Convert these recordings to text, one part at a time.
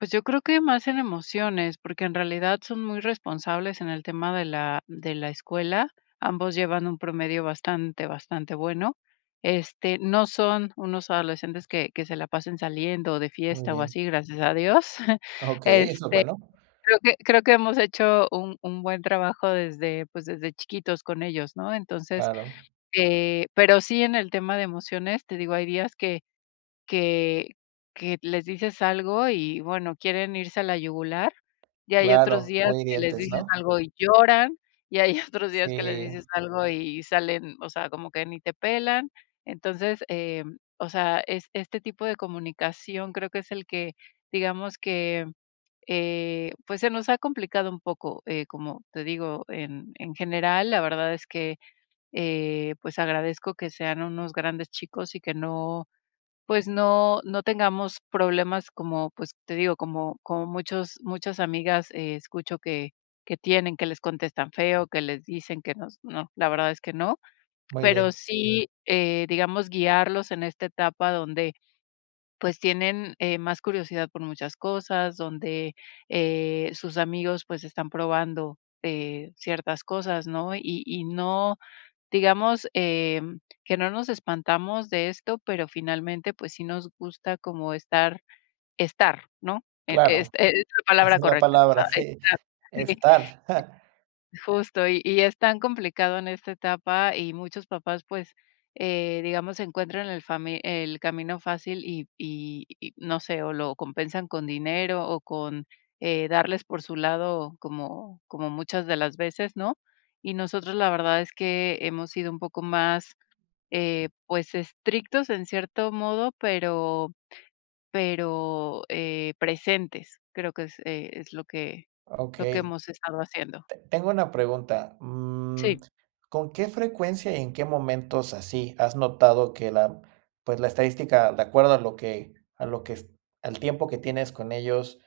Pues, yo creo que más en emociones, porque en realidad son muy responsables en el tema de la de la escuela. Ambos llevan un promedio bastante, bastante bueno. Este, no son unos adolescentes que que se la pasen saliendo, o de Muy fiesta, o bien. así, gracias a Dios. Ah, okey, eso es Este bueno. creo que creo que hemos hecho un un buen trabajo desde, pues, desde chiquitos con ellos, ¿no? Entonces, Claro. eh, pero sí en el tema de emociones, te digo, hay días que que que les dices algo y, bueno, quieren irse a la yugular, y hay otros Claro, días muy que les hirientes, dices ¿no? algo y lloran, y hay otros días que les Sí. dices algo y salen, o sea, como que ni te pelan. Entonces, eh, o sea, es este tipo de comunicación creo que es el que, digamos que, eh, pues, se nos ha complicado un poco. Eh, como te digo, en en general, la verdad es que, eh, pues, agradezco que sean unos grandes chicos y que no, pues, no no tengamos problemas como, pues, te digo, como como muchos muchas amigas e escucho que que tienen que les contestan feo, que les dicen que nos no, la verdad es que no. Muy Pero bien. sí, eh, digamos, guiarlos en esta etapa donde, pues, tienen, eh, más curiosidad por muchas cosas, donde, eh, sus amigos, pues están probando, eh, ciertas cosas, ¿no? Y y no, digamos, em, que no nos espantamos de esto, pero finalmente, pues, sí nos gusta como estar, estar, ¿no? Em, es Claro, es la esa palabra es la correcta, o palabra, sea, sí, esa, sí estar. Justo, y y es tan complicado en esta etapa y muchos papás, pues, eh, digamos, encuentran el fami el camino fácil, y y y no sé, o lo compensan con dinero, o, con, eh, darles por su lado como como muchas de las veces, ¿no? Y nosotros la verdad es que hemos sido un poco más, eh, pues estrictos en cierto modo, pero pero, eh, presentes. Creo que es, eh, es lo que Ah, lo que okey. hemos estado haciendo. Te tengo una pregunta. Mm, Sí. ¿con qué frecuencia, y en qué momentos así has notado que la, pues, la estadística, de acuerdo a lo que a lo que s al tiempo que tienes con ellos,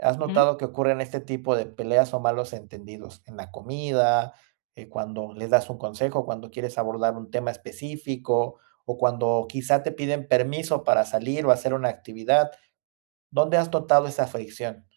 ¿has Ujú. notado que ocurren este tipo de peleas, o, malos entendidos? En la comida, eh, cuando les das un consejo, cuando quieres abordar un tema específico o cuando quizá te piden permiso para salir o hacer una actividad. ¿Dónde has notado esa fricción?